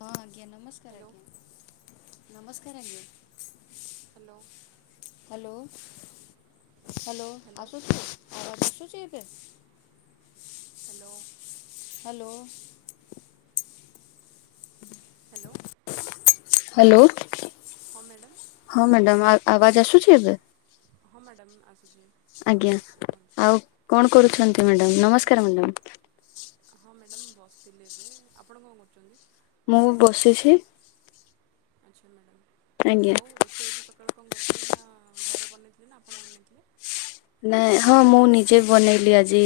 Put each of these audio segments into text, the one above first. ହଁ। ଆଜ୍ଞା ନମସ୍କାର ହ୍ୟାଲୋ ଆଜ୍ଞା। ନମସ୍କାର ଆଜ୍ଞା। ହ୍ୟାଲୋ। ହ୍ୟାଲୋ ହ୍ୟାଲୋ ଆସୁଛି ଆୱାଜ୍ ଆସୁଛିି ହ୍ୟାଲୋ [unintelligible] [inaudible] [inaudible] ହ୍ୟାଲୋ ହ୍ୟାଲୋ। ହ୍ୟାଲୋ। ହଁ ମ୍ୟାଡ଼ାମ୍ ହଁ ମ୍ୟାଡ଼ାମ ଆ ଆବାଜ ଆସୁଛି ନମ ଏବେ। ହଁ ମ୍ୟାଡ଼ାମ ଆସୁଛି। ଆବାଜ ଆଜ୍ଞା ଆସୁଛି କୁହନ୍ତୁ ଆଉ କଣ କରୁଛନ୍ତି ମ୍ୟାଡ଼ାମ୍ ନମସ୍କାର ମ୍ୟାଡ଼ାମ୍। ମ୍ୟାଡ଼ାମ ମୁଁ ବସିଥିଲି ଏବେ ଆପଣ କଣ କରୁଛନ୍ତି। ମୁଁ ବସିଛି। ଆଚ୍ଛା ମ୍ୟାଡ଼ମ୍। ଆଜ୍ଞା ଆଉ ରୋଷେଇ ଆଜି ସକାଳେ କଣ କରିଥିଲେ ନା ଘରେ ବନେଇଥିଲେ ନା ଆପଣ ବନେଇଥିଲେ। ନାଇଁ ହଁ ମୁଁ ନିଜେ ବନେଇଲି ଆଜି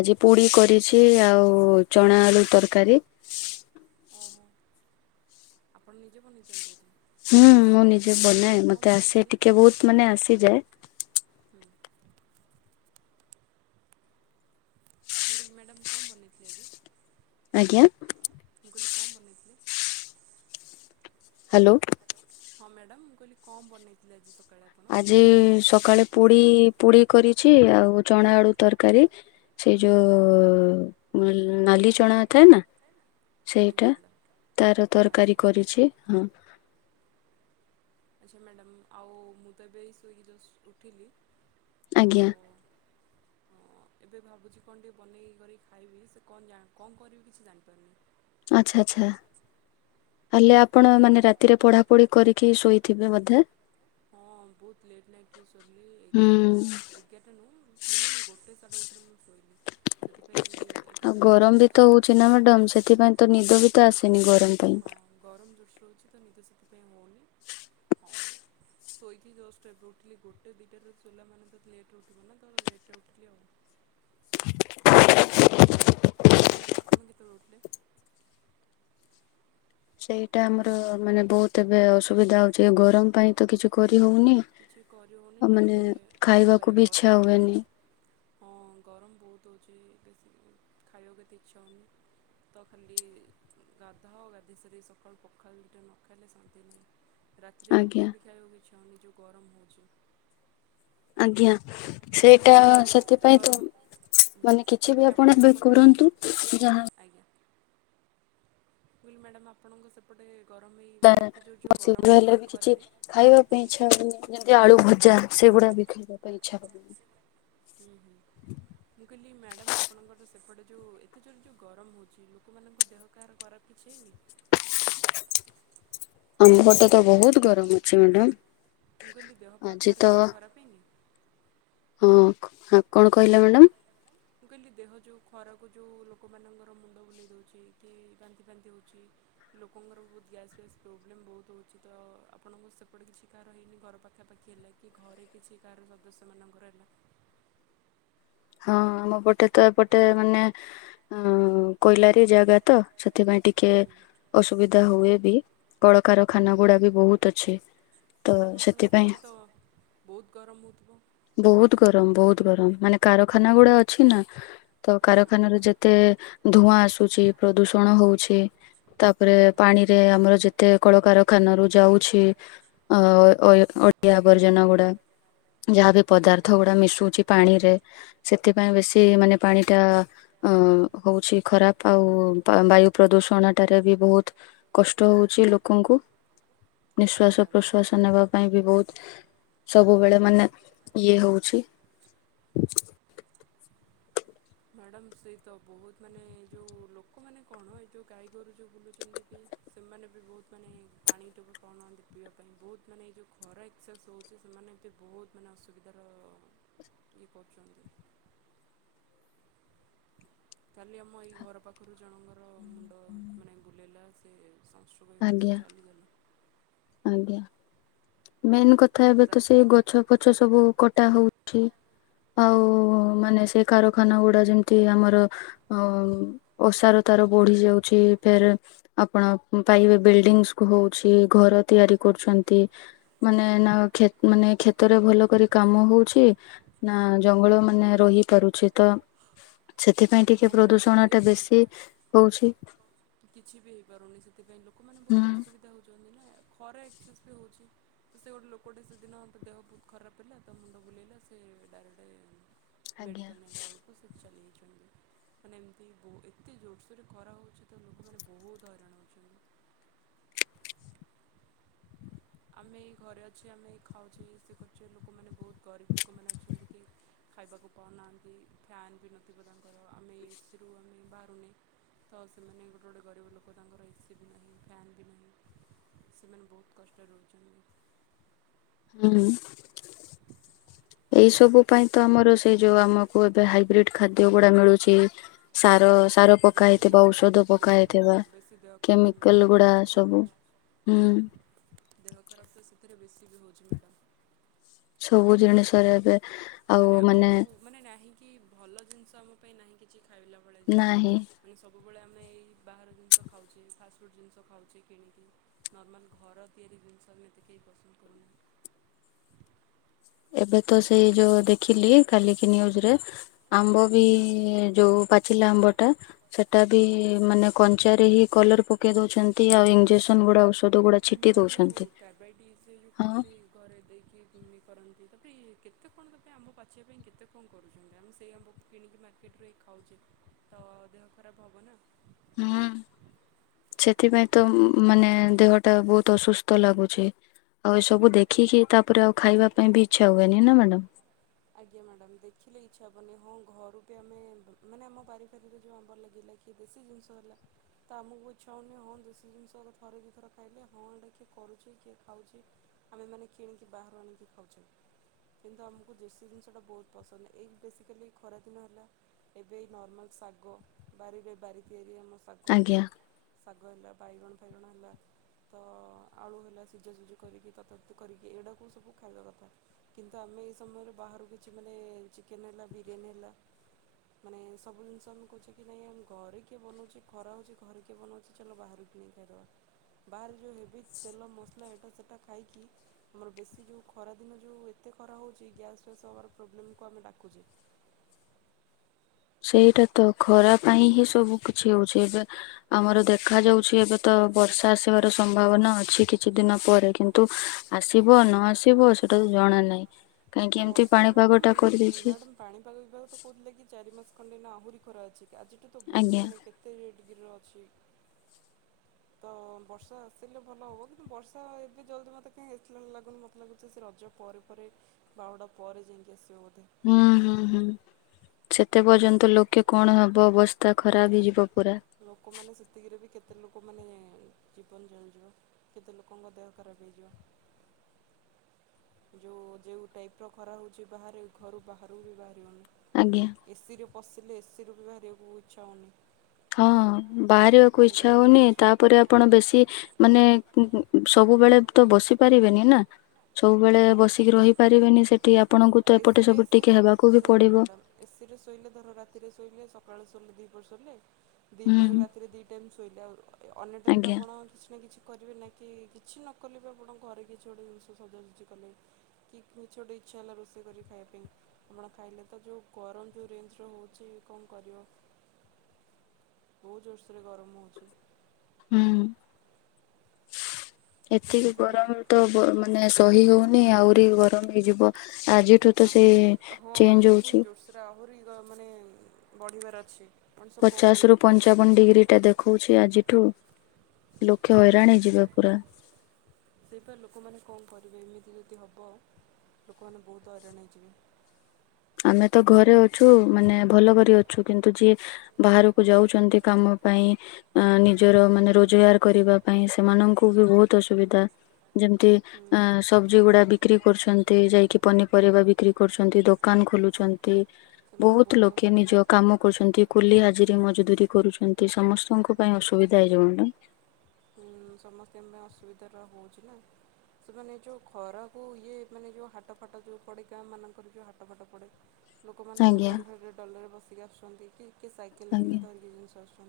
ଆଜି ପୁରୀ କରିଛି ଆଉ ଚଣା ଆଳୁ ତରକାରୀ। ଓହୋ ଆପଣ ନିଜେ ବନେଇଛନ୍ତି ଆଜ। ହୁଁ ମୁଁ ନିଜେ ବନାଏ ମତେ ଆସେ ବନେଇଥିଲେ? ଟିକେ ବହୁତ ମାନେ ଆସିଯାଏ। ହୁଁ ମୁଁ କହିଲି ମ୍ୟାଡ଼ାମ୍ କଣ ବନେଇଥିଲେ ଆଜି। ଆଜ୍ଞା। କଂ ବନେଇଥିଲେ। ହ୍ୟାଲୋ। ହଁ ମ୍ୟାଡ଼ାମ ମୁଁ କହିଲି କଣ ବନେଇଥିଲି ଆଜି ସ ଆଜି ସକାଳେ ପୁଡି ପୁଡି କରି ଛି ଆଉ ଚଣା ଆଡ଼ୁ ତରକାରୀ ସେ ଯୋଉ ନାଲି ଚଣା। ନଥାଏ ନା ଆଜ୍ଞା ସେଇଟା ମ୍ୟାଡ଼ାମ୍ ତାର ଆଚ୍ଛା। ତରକାରୀ କରିଛି ହଁ। ଆଚ୍ଛା ମ୍ୟାଡ଼ାମ ଆଉ ମୁଁ ତ ଏବେ ଏଇ ସୋଇକି ଜଷ୍ଟ୍ ଉଠିଲି। ଆଜ୍ଞା। ହଁ ଏବେ ଭାବୁଛି କଣ ଟିକେ ବନେଇ କରିକି ଖାଇବି ସେ କଣ କଣ କରିବି କିଛି ଜାଣିପାରୁନି। ଆଚ୍ଛା ଆଚ୍ଛା ହେଲେ ଆପଣ ମାନେ ରାତିରେ ପଢାପଢି କରିକି ଶୋଇଥିବେ ବୋଧେ। ହଁ ବହୁତ ଲେଟ୍ ନାଇଟ୍ ରେ ସୋଇଲି ହୁଁ। ଏଗାରଟା ଏଗାରଟା ନୁହଁ ମିନିୟମ୍ ଗୋଟେ ସାଢ଼େ ଗୋ ଟେରେ ମୁଁ ସୋଇଲି। ଆଉ ଗରମ ବି ତ ଆଉ। ହଉଚି ନା ମ୍ୟାଡ଼ାମ ସେଥିପାଇଁ ତ ନିଦ ବି ତ ଆସେନି ଗରମ ପାଇଁ। ହଁ ଗରମ ଜୋରସେ ରହୁଛି ତ ନିଦ ସେଥିପାଇଁ ସୋଇକି ଜଷ୍ଟ୍ ଏବେ ଉଠିଲି ଗୋଟେ ଦିଇଟା ରେ ସୋଇଲା ମାନେ ତ ଲେଟ୍ରେ ଉଠିବ ନା ତ ମୁଁ ଲେଟ୍ରେ ଉଠିଲି ଆଉହ ମ୍ୟାଡ଼ାମ ଆପଣ କେତେବେଳେ ଉଠିଲେ। ସେଇଟା ଆମର ମାନେ ବହୁତ ଏବେ ଅସୁବିଧା ହଉଛି ଗରମ ପାଇଁ ତ କିଛି କରି ହଉନି। କିଛି କରିହଉନି ଆଉ ମାନେ ଲେଟ୍ରେ କଣ ଖାଇବାକୁ କରିବା ଇଚ୍ଛା ଗରମ୍ ବି ହୁଏନି ହଉଚି। ହଁ ଗରମ ବହୁତ ହେଉଛି ବାଶ ଖାଇବାକୁ ଏତେ ଇଚ୍ଛା ହେଉନି ତ ଖାଲି ଗାଧା ଗାଧୋଇ ସାରି ସକାଳୁ ପଖାଳ ଦୁଇଟା ନ ଖାଇଲେ ଶାନ୍ତି ନାହିଁ। ରାତିରେ ଆଜ୍ଞା। ରୁଟି ଭଜା ବି ଖାଇକୁ ଇଚ୍ଛା ହେଉନି। ଗରମ ହେଉଛି। ଆଜ୍ଞା। ସେଇଟା ମ୍ୟାଡ଼ାମ୍ ଆପଣଙ୍କ ପଟେ ସେଥିପାଇଁ ତ ଗରମ ମାନେ ମୁଁ କିଛି ବି କହିଲି ଆପଣ ଆପଣଙ୍କ ଏବେ ପଟେ କରନ୍ତୁ ଯାହା। ଭୁଲ ମ୍ୟାଡ଼ାମ ଆପଣଙ୍କ ସେପଟେ। ଗରମ ହେଇ ମାନେ ଏତେ ଜୋର ଯେଉଁ ମୋ ଗରମ ଶୀଘର ହେଲେ ହେଉଛି ବି କିଛି ଖରାରେ ଖାଇବା ପାଇଁ ଇଛା ହୁଏନି ଯେମତି ଆଳୁ ଭଜା। ସେଇଗୁଡା ବି। ଖାଇବା ପାଇଁ ଇଚ୍ଛା ହବନି। ହୁଁ ହୁଁ ମୁଁ କହିଲି ମ୍ୟାଡାମ ଆପଣଙ୍କର ତ ସ ସେପଟେ ଯୋଉ ଏତେ ଯୋର ଯୋଉ ଗରମ ହଉଛି ଲୋକମାନଙ୍କ ଦେହ କାହାର ଖରାପ କିଛି ହେଇନି। ଆମ ପଟେ ତ ବହୁତ ଗରମ ଅଛି ମ୍ୟାଡାମ। ମୁଁ କହିଲି ଦେହ ପା ଆଜି ତ କଆର କିଛି ଖରାପ ହେଇନି। ହଁ କଣ କହିଲା ମ୍ୟାଡ଼ାମ। ମୁଁ କହିଲି ଦେହ ଯେଉଁ ଖରାକୁ ଯେଉଁ ଲୋକମାନଙ୍କର ମୁଣ୍ଡ ବୁଲେଇ ଦେଉଛି କି ବାନ୍ଧି ଫାନ୍ନ୍ତିି ହେଉଛି ଲୋକଙ୍କର ବହୁତ ଗ୍ୟାସ୍ ଫ୍ୟାସ୍ ପ୍ରୋବ୍ଲେମ୍ ବହୁତ ହେଉଛି ତ ଆପଣଙ୍କ ସେପଟେ କିଛି କାହାର ହେଇନି ଘର ପାଖାପାଖି ହେଲା କି ଘରେ କିଛି କାହାର ସଦସ୍ୟ ମାନଙ୍କର ହେଲା। ହଁ ଆମ ପଟେ ତ ଏପଟେ ମାନେ ଅ କୋଇଲାରୀ ଜାଗା ତ ସେ ସେଥିପାଇଁ ଟିକେ ହୁଁ ଅସୁବିଧା ହୁଏ। ବି କଳକାର ଖାନା ହୁଁ। ଗୁଡା ବି ବହୁତ ଅଛି। ତ ମ୍ୟାଡ଼ାମ୍ ଆପଣଙ୍କ ସେଥିପାଇଁ ସେପଟେ ତ ବହୁତ ଗରମ ହେଉଥିବ ବହୁତ ଗରମ ବହୁତ ଗରମ ମାନେ। କାରଖାନା ଗୁଡା ଅଛି ନା। ତ ଆଚ୍ଛା କାରଖାନ ହଁ। ର ଯେତେ। ଧୂଆଁ ଆସୁଛି ପ୍ରଦୂଷଣ ହଉଛି। ତାପରେ ହୁଁ ହୁଁ। ପାଣିରେ ଆମର ଯେତେ କଳକାରଖାନା ର ଯାଉଛି ଅ ଆଜ୍ଞା ମ୍ୟାଡ଼ାମ୍। ଅଡିଆ ଆବର୍ଜନ ଗୁଡା ଯାହାବ ପଦାର୍ଥ ଗୁଡା ମିଶୁଛି ପାଣି ରେ। ସେଥିପାଇଁ ବେଶୀ ମାନେ ପାଣିଟା ହଉଛି ଖରାପ ଆଉ ବାୟୁ ପ୍ରଦୂଷଣଟାରେ ବି ବହୁତ କଷ୍ଟ ହଉଛି ଲୋକଙ୍କୁ। ଆଜ୍ଞା ନିଃଶ୍ଵାସ ମ୍ୟାଡ଼ାମ୍। ପ୍ରଶ୍ଵାସ ନେବା ପାଇଁ ବି ବହୁତ। ସବୁବେଳେ ମାନେ ଇଏ ହଉଛି। ମ୍ୟାଡ଼ମ୍ ସେ ତ ବହୁତ ମାନେ ଏ ଯେଉଁ ଲୋକମାନେ କଣ ଏ ଯେଉଁ ଗାଈଗୋରୁ ଯେଉଁ ବୁଲୁଛନ୍ତି କି ସେମାନେ ବି ବହୁତ ମାନେ ପାଣିଟ ବି କଣନ୍ତି ପିଇବା ପାଇଁ ବହୁତ ମାନେ ଏ ଯେଉଁ ଖରା ଏକ୍ସେସ୍ ହେଉଛି ସେମାନେ ଏ ବି ବହୁତ ମାନେ ଅସୁବିଧାର ଇଏ କରୁଛନ୍ତି। କାଲି ଆମ ଏଇ ଘର ପାଖରୁ ଜଣଙ୍କର। ମୁଣ୍ଡ ମାନେ ବୁଲେଇଲା ସ ସେ ସଶ ହୋଇଗଲା ଆଜ୍ଞା। ସେ ଚାଲିଗଲେ। ଆଜ୍ଞା। ମେନ୍ କଥା ଏବେ ତ ସେ ଗଛ ଫଛ ସବୁ କଟା ହଉଛି। ଠିକ। ଆଉ ହଁ। ମାନେ ସେ କ ଖାନ ଗୁଡା ଯେମିତି ଆମର ଅ ଅସାର ତାର ବଢି ଯାଉଛି ଫେରେ ଆପଣ ପାଇବେ ବିଲ୍ଡିଙ୍ଗ କ ହଉଛି ଘର ତିଆରି କରୁଛନ୍ତି। ମାନେ ନା କ୍ଷେ ମାନେ କ୍ଷେତରେ ଭଲ କରି କାମ ହଉଛି ନା ଜଙ୍ଗଲ ମାନେ ରହିପାରୁଛେ ତ ସେଥିପାଇଁ ଟିକେ ହଁ ମ୍ୟାଡ଼ାମ୍ ପ୍ରଦୂଷଣ ସିଏ ଟା ତ ବେଶୀ ହଉଛି। [inaudible] କିଛି ବି ହେଇପାରୁନି ସେଥିପାଇଁ ଲୋକମାନେ ହୁଁ ବହୁତ ଅସୁବିଧା ହଉଛନ୍ତି। ନା ଖରା ଏକ୍ସସେସ୍ ବି ହେଉଛି ତ ସେ ଗୋଟେ ଲୋକଟି ସେଦିନ ତ ଦେହ ବହୁତ ଖରାପ ହୋ ତା ମୁଣ୍ଡ ବୁଲେଇଲା ସେ ଡାଇରେକ୍ଟ ଆଜ୍ଞା ମେଡ଼ିକାଲ ନେଲା ବେଳକୁ ସେ ଚାଲି ମାନେ ଏମିତି ବ ଏତେ ଜୋରସୋରରେ ଖରା ହେଉଛି। ତ ଲୋକମାନେ ବହୁତ ହଇରାଣ ହେଉଛନ୍ତି। ଆମେ ଏ ଘରେ ଅଛ ଆମେ ଖାଉଛେ ଏସି କରୁଛେ ଲୋକମାନେ ବହୁତ ଗରିବ ଲୋକମାନେ ଅଛନ୍ତି। କି ଖାଇବାକୁ ପାଉନାହାନ୍ତି ଫ୍ୟାନ୍ ବି ନଥିବ ତାଙ୍କର ଆମେ ଏସିରୁ ଆମେ ବାହାରୁନେ ତ ସେମାନେ ଗୋଟେ ଗୋଟେ ଗରିବ ଲୋକ ତାଙ୍କର ଏସି ବି ନାହିଁ ଫ୍ୟାନ୍ ବି ନାହିଁ ସେମାନେ ବହୁତ କଷ୍ଟ ରହୁଛନ୍ତି। [inaudible] ହୁଁ ଏଇ ସବୁ ପାଇଁ ତ ଆମର ସେଇ ଯୋଉ ଆମକୁ ଏବେ ହାଇବ୍ରିଡ ଖାଦ୍ୟ ଗୁଡା ମିଳୁଛି ସା ବେଶୀ ଦେହ ବେଶୀ ହଁ ହେଇଥିବା ବେଶୀ ଦେହ ଖରାପ କେମିକାଲ ମାନେ ଗୁଡା ସେଥିରେ ସବୁ ହୁଁ ରହୁଛି। ଦେହ ଖରାପ ତ ସେଥିରେ ବେଶି ବି ହଉଛି ମ୍ୟାଡ଼ାମ। ସବୁ ଜାଣିଶୁଣି ମାନେ ଆଉ ମାନେ ନାହିଁ କି ଭଲ ଜିନିଷ। ତମ ପାଇଁ ନାହିଁ କିଛି। ଖାଇଲା ଭଳିଆ ଜିନିଷ। ନାହିଁ ମାନେ ସବୁ ସବୁବେଳେ ଆମେ ଏଇ ବାହାର ଜିନିଷ ଖାଉଛେ ଫାଷ୍ଟଫୁଡ଼୍ ଜିନିଷ ଖାଉଛେ କିଣିକି ନର୍ମାଲ ଘର ତିଆରି ଜିନିଷ ଆମେ ଏତେ କେହି ପସନ୍ଦ କରୁନେ। ଏବେ ତ ସେଇ ଯୋଉ ଦେଖିଲି କାଲିକି ନ୍ୟୁଜ ରେ ଆମ୍ବ ବି ଯୋଉ ପାଚିଲା ଆମ୍ବ ଟା ସେଟା ବି ମାନେ କଞ୍ଚାରେ ହିଁ କଲର ପକେଇ ଦଉଛନ୍ତି ଆଉ ଇଂଜେକ୍ସନ୍ ଗୁଡା ଔଷଧ ଗୁଡା ହଁ ଛିଟି ମ୍ୟାଡ଼ାମ ଯୋଉ ଦଉଛନ୍ତି। କର୍ବାଇଟ ସେ ଯୋଉ ହଁ କୁହନ୍ତି ଘରେ ଦେଇକି ଘୁମି କରନ୍ତି ତ। ରି କେତେ କଣ ତା ପାଇଁ ଆମ୍ବ ପାଚିବା ପାଇଁ କେତେ କଣ କରୁଛନ୍ତି ଆମ୍ବ ପାଚିବା ପାଇଁ କେତେ କଣ କରୁଛନ୍ତି ଆମେ ସେଇ ଆମ୍ବକୁ କିଣିକି ମାର୍କେଟରେ ଖାଉଛେ ତ ଦେହ ଖରାପ ହବ ନା। ହୁଁ ସେଥିପାଇଁ ତ ମାନେ ଦେହ ଟା ବହୁତ ଅସୁସ୍ଥ ଲାଗୁଛି ଆଉ ଏସବୁ ଦେଖିକି ତାପରେ ଆଉ ଖାଇବା ପାଇଁ ବି ଇଚ୍ଛା ହୁଏନି ନା ମ୍ୟାଡାମ। ଆଜ୍ଞା ମ୍ୟାଡ଼ାମ ଦେଖିଲେ ଇଚ୍ଛା ହେବନି ହଁ ଘରୁ ବି ଆମେ ମାନେ ଆମ ବାରିଫାରିରେ ଯେଉଁ ଆମ୍ବର ଲାଗିଲା କିଏ ଦେଶୀ ଜିନିଷ ହେଲା ତ ଆମକୁ ଇଚଛା ହେଉନି ହଁ ଦେଶୀ ଜିନିଷ ଥରେ ଦୁଇ ଥର ଖାଇଲେ ହଁ ଏଟା କିଏ କରୁଛି କିଏ ଖାଉଛି ଆମେ ମାନେ କିଣିକି ବାହାରୁ ଆଣିକି ଖାଉଛେ କିନ୍ତୁ ଆମକୁ ଦେଶି ଜିନିଷଟା ବହୁତ ପସନ୍ଦ ଏଇ ବେସିକାଲି ଖରାଦିନ ହେଲା ଏବେ ଏଇ ନର୍ମାଲ୍ ଶାଗ ବାରି ଏ ବାରି ତିଆରି ଶାଗ ଆଜ୍ଞା [inaudible] ଶାଗ। ହେଲା ବାଇଣ ଫାଇଣ ହେଲା ତ ଆଳୁ ହେଲା ସିଝା ସୁଝି କରିକି ଏଡାକ ସବୁ ଖାଇବା କଥା କିନ୍ତୁ ଆମେ ସମୟରେ ବାହାରୁ କିଛି ମାନେ ଚିକେନ୍ ହେଲା ବିରିୟାନୀ ହେଲା ମାନେ ସବୁ ଜିନିଷ ଆମେ କହୁଛେ କି ନାଇଁ ଆମେ ଘରେ କିଏ ବନଉଛି ଖରା ହେଉଛି ଘରେ କିଏ ବନଉଛି ଚାଲ ବାହାରୁ କିଣିକି ଖାଇଦବା। ବାହାରେ ଯେଉଁ ହେବ ତେଲ ମସଲା ଏଇଟା ସେଇଟା ଖାଇକି ଆମର ବେଶୀ ଯଉଁ ଖରା ଦିନ ଯଉଁ ଏତେ ଖରା ହେଉଛି ଗ୍ୟାସ୍ ଫ୍ୟାସ୍ ପ୍ରୋବ୍ଲେମ୍ କୁ ଆମେ ଡାକୁଛେ। ସେଇଟା ତ ଖରା ପାଇଁ ହିଁ ସବୁ କିଛି ହଉଛି ଆମର ଦେଖା ଯାଉଛି ଏବେ ତ ବର୍ଷା ଆସିବାର ସମ୍ଭାବନା ଅଛି କିଛି ଦିନ ପରେ କିନ୍ତୁ ଆସିବ ନ ଆସିବ ସେଟା ତ ଜଣା ନାହିଁ। କାହିଁକି ଏମିତି ବର୍ଷା ପାଣିପାଗ ଟା ମ୍ୟାଡାମ କରିଦେଇଛି ମ୍ୟାଡାମ ପାଣିପାଗ ବିଭାଗ ତ କହୁଥିଲେ କି ଚାରି ମାସ ଖଣ୍ଡେ ନା ଆହୁରି ଖରା ଅଛି। ଆଜିଠୁ ତ ଆଜ୍ଞା ବହୁତ ମାନେ କେତେ ଗିରି ରେ ଅଛି। ତ ବର୍ଷା ଆସିଲେ ଭଲ ହବ କିନ୍ତୁ ବର୍ଷା ଏବେ ଜଲଦି ମତେ କାହିଁ ଆସିଲା ଲାଗୁନି ମତେ ଲାଗୁଛି ସେ ରଜ ପରେ ପରେ ବାହୁଡା ପରେ ଯାଇକି ଆସିବ। ହୁଁ ହୁଁ ହୁଁ ସେତେ ପର୍ଯ୍ୟନ୍ତ ଲୋକେ କଣ ହବ ଅବସ୍ଥା ଖରାପ ହେଇଯିବ। ପୁରା ଲୋକମାନେ ସେତିକିରେ ବି କେ କେତେ ଲୋକମାନେ ଜୀବନ ଜଳିଯିବ କେତେ ଲୋକଙ୍କ ଦେହ ଖରାପ ହେଇଯିବ। [inaudible] ଯେଉ ଯେଉଁ ଟାଇପ୍ ର ଖରା ହେଉଛି ବାହାରେ ଘରୁ ବାହହାରାରୁ ବି ଆଜ୍ଞା। ବାହାରିବନି। ଏସିିରେ ପଶି ଏସିରୁ ବି ବାହାରିବାକୁ ଇଚ୍ଛା ହୋଉନି। ହଁ ବାହାରିବାକୁ ଇଚଛା ଗରମ ହଉନି ହେଉଛି। ତାପରେ ଆପଣ ବେଶୀ ମାନେ ସବୁବେଳେ ତ ବସି ପାରିବେନି ନା। ସବୁବେଳେ ହଁ। ବସିକି ରହିପାରିବେନି ସେଠି ଆପଣଙ୍କୁ ତ ଏପଟେ ଏସିରେ ସବୁ ଟିକେ ଏସିରେ ହେବାକୁ ବି ଶୁଣନ୍ତୁ ପଡିବ। ମ୍ୟାଡାମ ଏସି ରେ ଶୋଇଲେ ଧର ରାତିରେ ଶୋଇଲେ ସକାଳୁ ସେମିତି ଶୋଇଲେ। ଦି ପରେ ହୁଁ ରାତିରେ ଦି ଟାଇମ୍ ଶୋଇଲେ ଆଉ ଅନ୍ୟ ଟାଇମ୍ ତ ଆଜ୍ଞା ଆପଣ କିଛି ନା କିଛି କରିବେ ନା କି କିଛି ନ କଲେ ବି ଆପଣଙ୍କ ଘରେ କିଛି ଗୋଟେ ଜିନିଷ ସଜାସଜି କଲେ କିଛି ଗୋଟେ ଇଚ୍ଛା ହେଲା ରୋଷେ କରି ଖାୟାପାଇ ଆପଣ ଖାଇଲେ ତୋ ଯୋଉ ଗରମ ଯେ ରେ୍ଜ ହେଉଛି କଣ କରିବ। ବହୁତ ଜୋର୍ଷରେ ଗରମ ହଉଛି। ହୁଁ। ତ ଏତିକି ସେଥିପାଇଁ ଗରମ ତ ମାନେ ସହି ହଉନି ଆହୁରି ଗରମ ହେଇଯିବ ଆଜିଠୁ ତ ଆହୁରି ସେଇ ହଁ ଚେଞ୍ଜ ଆଜିଠୁ ପୁଣି ହୋଉଛି। ଜୋରସୋରରେ ଆହୁରି ମାନେ ବଢ଼ିବାର ଅଛି। ମଣିଷ କଣ ପଚାଶ କରିବେ ରୁ ଏତେ ଗରମ ପଞ୍ଚାବନ ହେଲେ ଡିଗ୍ରୀ ଟା ଦେଖଉଛି ଆଜିଠୁ। ଲୋକେ ହଇରାଣ ହେଇ ଯିବେ ପୁରା। ସେହିପରି ଲୋକମାନେ କଣ କରିବେ ଏମିତି ଯଦି ହବ ଲୋକମାନେ ବହୁତ ହଇରାଣ ହେଇ ଯିବେ। ଆମେ ତ ଘରେ ଅଛୁ ମାନେ ଭଲ କରି ଅଛୁ କିନ୍ତୁ ଯିଏ ବାହାରକୁ ଯାଉଛନ୍ତି କାମ ପାଇଁ ନିଜର ମାନେ ରୋଜଗାର କରିବା ପାଇଁ ସେମାନଙ୍କୁ ବି ବହୁତ ଅସୁବିଧା। ଯେମିତି ଅ ସବଜି ଗୁଡା ବିକ୍ରି କରୁଛନ୍ତି ଯାଇକି ପନିପରିବା ବିକ୍ରି କରୁଛନ୍ତି ଦୋକ ଦୋକାନ ଖୋଲୁଛନ୍ତି। ସେମାନେ ବହୁତ ଲୋକେ ଅସୁବିଧା ନିଜ କାମ କରୁଛନ୍ତି କୁଲି ଆଜିରେ ମଜୁରି ଦୂୀ କରୁଛନ୍ତି ସମସ୍ତଙ୍କ ପାଇଁ ଅସୁବିଧା ହେଇଯିବ ନା। ସମସ୍ତେଙ୍କ ପାଇଁ ଅସୁବିଧା ହେଉଛି ନା ସେମାନେ ଯେଉଁ ଖରାକୁ ଇଏ ମାନେ ଯେଉଁ ହାଟ ଫାଟ ଯେଉଁ ପଡ଼େ ଗାଁ ମାନଙ୍କରେ ଯେଉଁ ହାଟ ଫାଟ ପଡ଼େ। ଲୋକମାନେ ଯୋଉ ଆଜ୍ଞା ଗାଡି ଭାଡି ଡାଲାରେ ବସି କି ଆସୁଛନ୍ତି କି କିଏ ସାଇକେଲିଂରେ ଆଜ୍ଞା ଧରିକି ଜିନିଷ ଆସୁ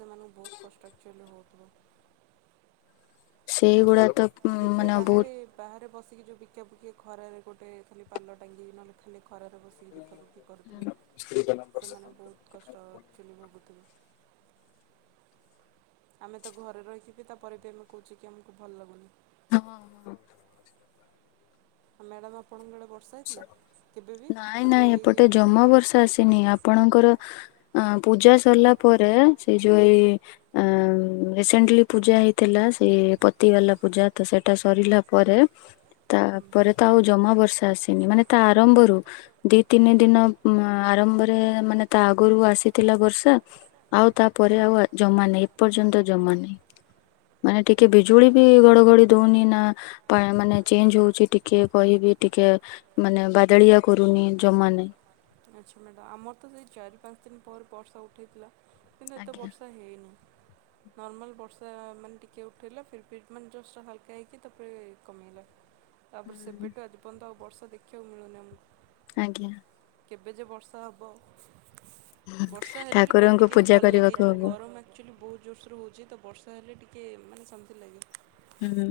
ସେମାନଙ୍କୁ ବହୁତ କଷ୍ଟ ଆକଚୁଆଲି ହେଉଥିବ। ସେଇଗୁଡା ତ ଉ ମାନେ ବହୁତ ଟିକେ ଯୋଉ ବିକା ବିକି ଖରାରେ ଗୋଟେ ଖାଲି ପାଲ ଟାଙ୍ଗି ନେହଲେ ଖାଲି ଖରାରେ ବସିକି ବିକା ବିକି କରୁଥିବେ ସେମାନେ ବହୁତ କଷ୍ଟ ଆକଚୁଆଲି ଭୋଗୁଥିବେ। ଆମେ ତ ଘରେ ରହିକି ବି ତାପରେ ବି ଆମେ କହୁଛେ କି ଆମକୁ ଭଲ ଲାଗୁନି। ହଁ ହଁ। ଆଉ ମ୍ୟାଡ଼ାମ ଆପଣଙ୍କ ଆଡ଼େ ବ ନାଇଁ ନାଇଁ ଦୁଇ ଏପଟେ ତିନି ଦିନ ଜମା ଭିତରେ? ବର୍ଷା ଆସିନି ଆପଣଙ୍କର ପୂଜା ସରିଲା ପରେ ସେ ଯୋଉ ଏଇ ରିସେଣ୍ଟଲି ପୂଜା ହେଇଥିଲା ସେ ପତିିବାଲା ପୂଜା ତ ସେଇଟା ସରିଲା ପରେ। ହୁଁ ତାପରେ ତ ଆଉ ଜମା ବର୍ଷା ଆସି। ମାନେ ତା ଆରମ୍ଭରୁ ଦି ତିନି ଦିନ ଆରମ୍ଭରେ ମାନେ ତା ଆଗରୁ ଆସିଥିଲା ବର୍ଷା ଆଉ ତାପରେ ଆଉ ଜମା ନାହିଁ ଏପର୍ଯ୍ୟନ୍ତ ଜମା ନାହିଁ ମାନେ ଟିକେ ବିଜୁଳି ବି ଗଡଘଡି ଦଉନି ନା ମାନେ ଚେଞ୍ଜ ହଉଛି ଟିକେ କହିବି ଟିକେ। ମାନେ ବାଦଳିଆ କରୁନି ଜମା ନାଇ। ଆଚ୍ଛା ମ୍ୟାଡ଼ାମ ଆମର ତ ସେଇ ଚାରି ପାଞ୍ଚ ଦିନ ପରେ ବର୍ଷା ଉଠାଇଥିଲା। କିନ୍ତୁ ଏତେ ଆଜ୍ଞା। ବର୍ଷା ହେଇନି। ନର୍ମାଲ୍ ବର୍ଷା ମାନେ ଟିକେ ଉଠେଇଲେ ଫିର୍ ଫି ମାନେ ଜଷ୍ଟ ହାଲକା ହେଇକି ତାପରେ କମିଗଲା। ତାପରେ ହୁଁ ସେବେଠୁ ଆଜି ପର୍ଯ୍ୟନ୍ତ ଆଉ ବର୍ଷ। ଦେଖିବାକୁ ମିଳୁନି ଆମକୁ। ଆଜ୍ଞା କେବେ ଯେ ବର୍ଷା ହେବ। ବର୍ଷା ହେଲେ ବି କଣ ଠାକୁରଙ୍କୁ ଟିକେ ପୂଜା ଭଲ ଲାଗେ କରିବାକୁ ଯୋଉ ହବ ଗରମ ଆକଚୁଆଲି ବହୁତ ଯୋର୍ସେରେ ହଉଛି ତ ବର୍ଷା ହେଲେ ଟିକେ। କିଏ ମାନେ ସେ [inaudible] ହୁଁ।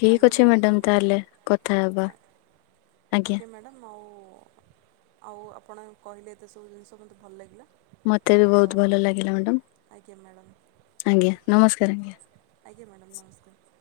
ଠିକ ଆଜ୍ଞା ଅଛି ମ୍ୟାଡ଼ାମ୍ ମ୍ୟାଡ଼ାମ ତାହଲେ କଥା ହେବା। ଆଜ୍ଞା ଓ ଆଉ ଆପଣ କହିଲେ ଏତେ ସବୁ ଜିନିଷ ମୋତେ ଭଲ ଲାଗିଲା ମତେ ବି ତ ବହୁତ ଭଲ ଲାଗିଲା ଆଜ୍ଞା ମ୍ୟାଡ଼ାମ୍ ମ୍ୟାଡ଼ାମ ଆଜ୍ଞା। ନମସ୍କାର ଆ। ଆଜ୍ଞା ମ୍ୟାଡ଼ାମ୍ ନମସ୍କାର।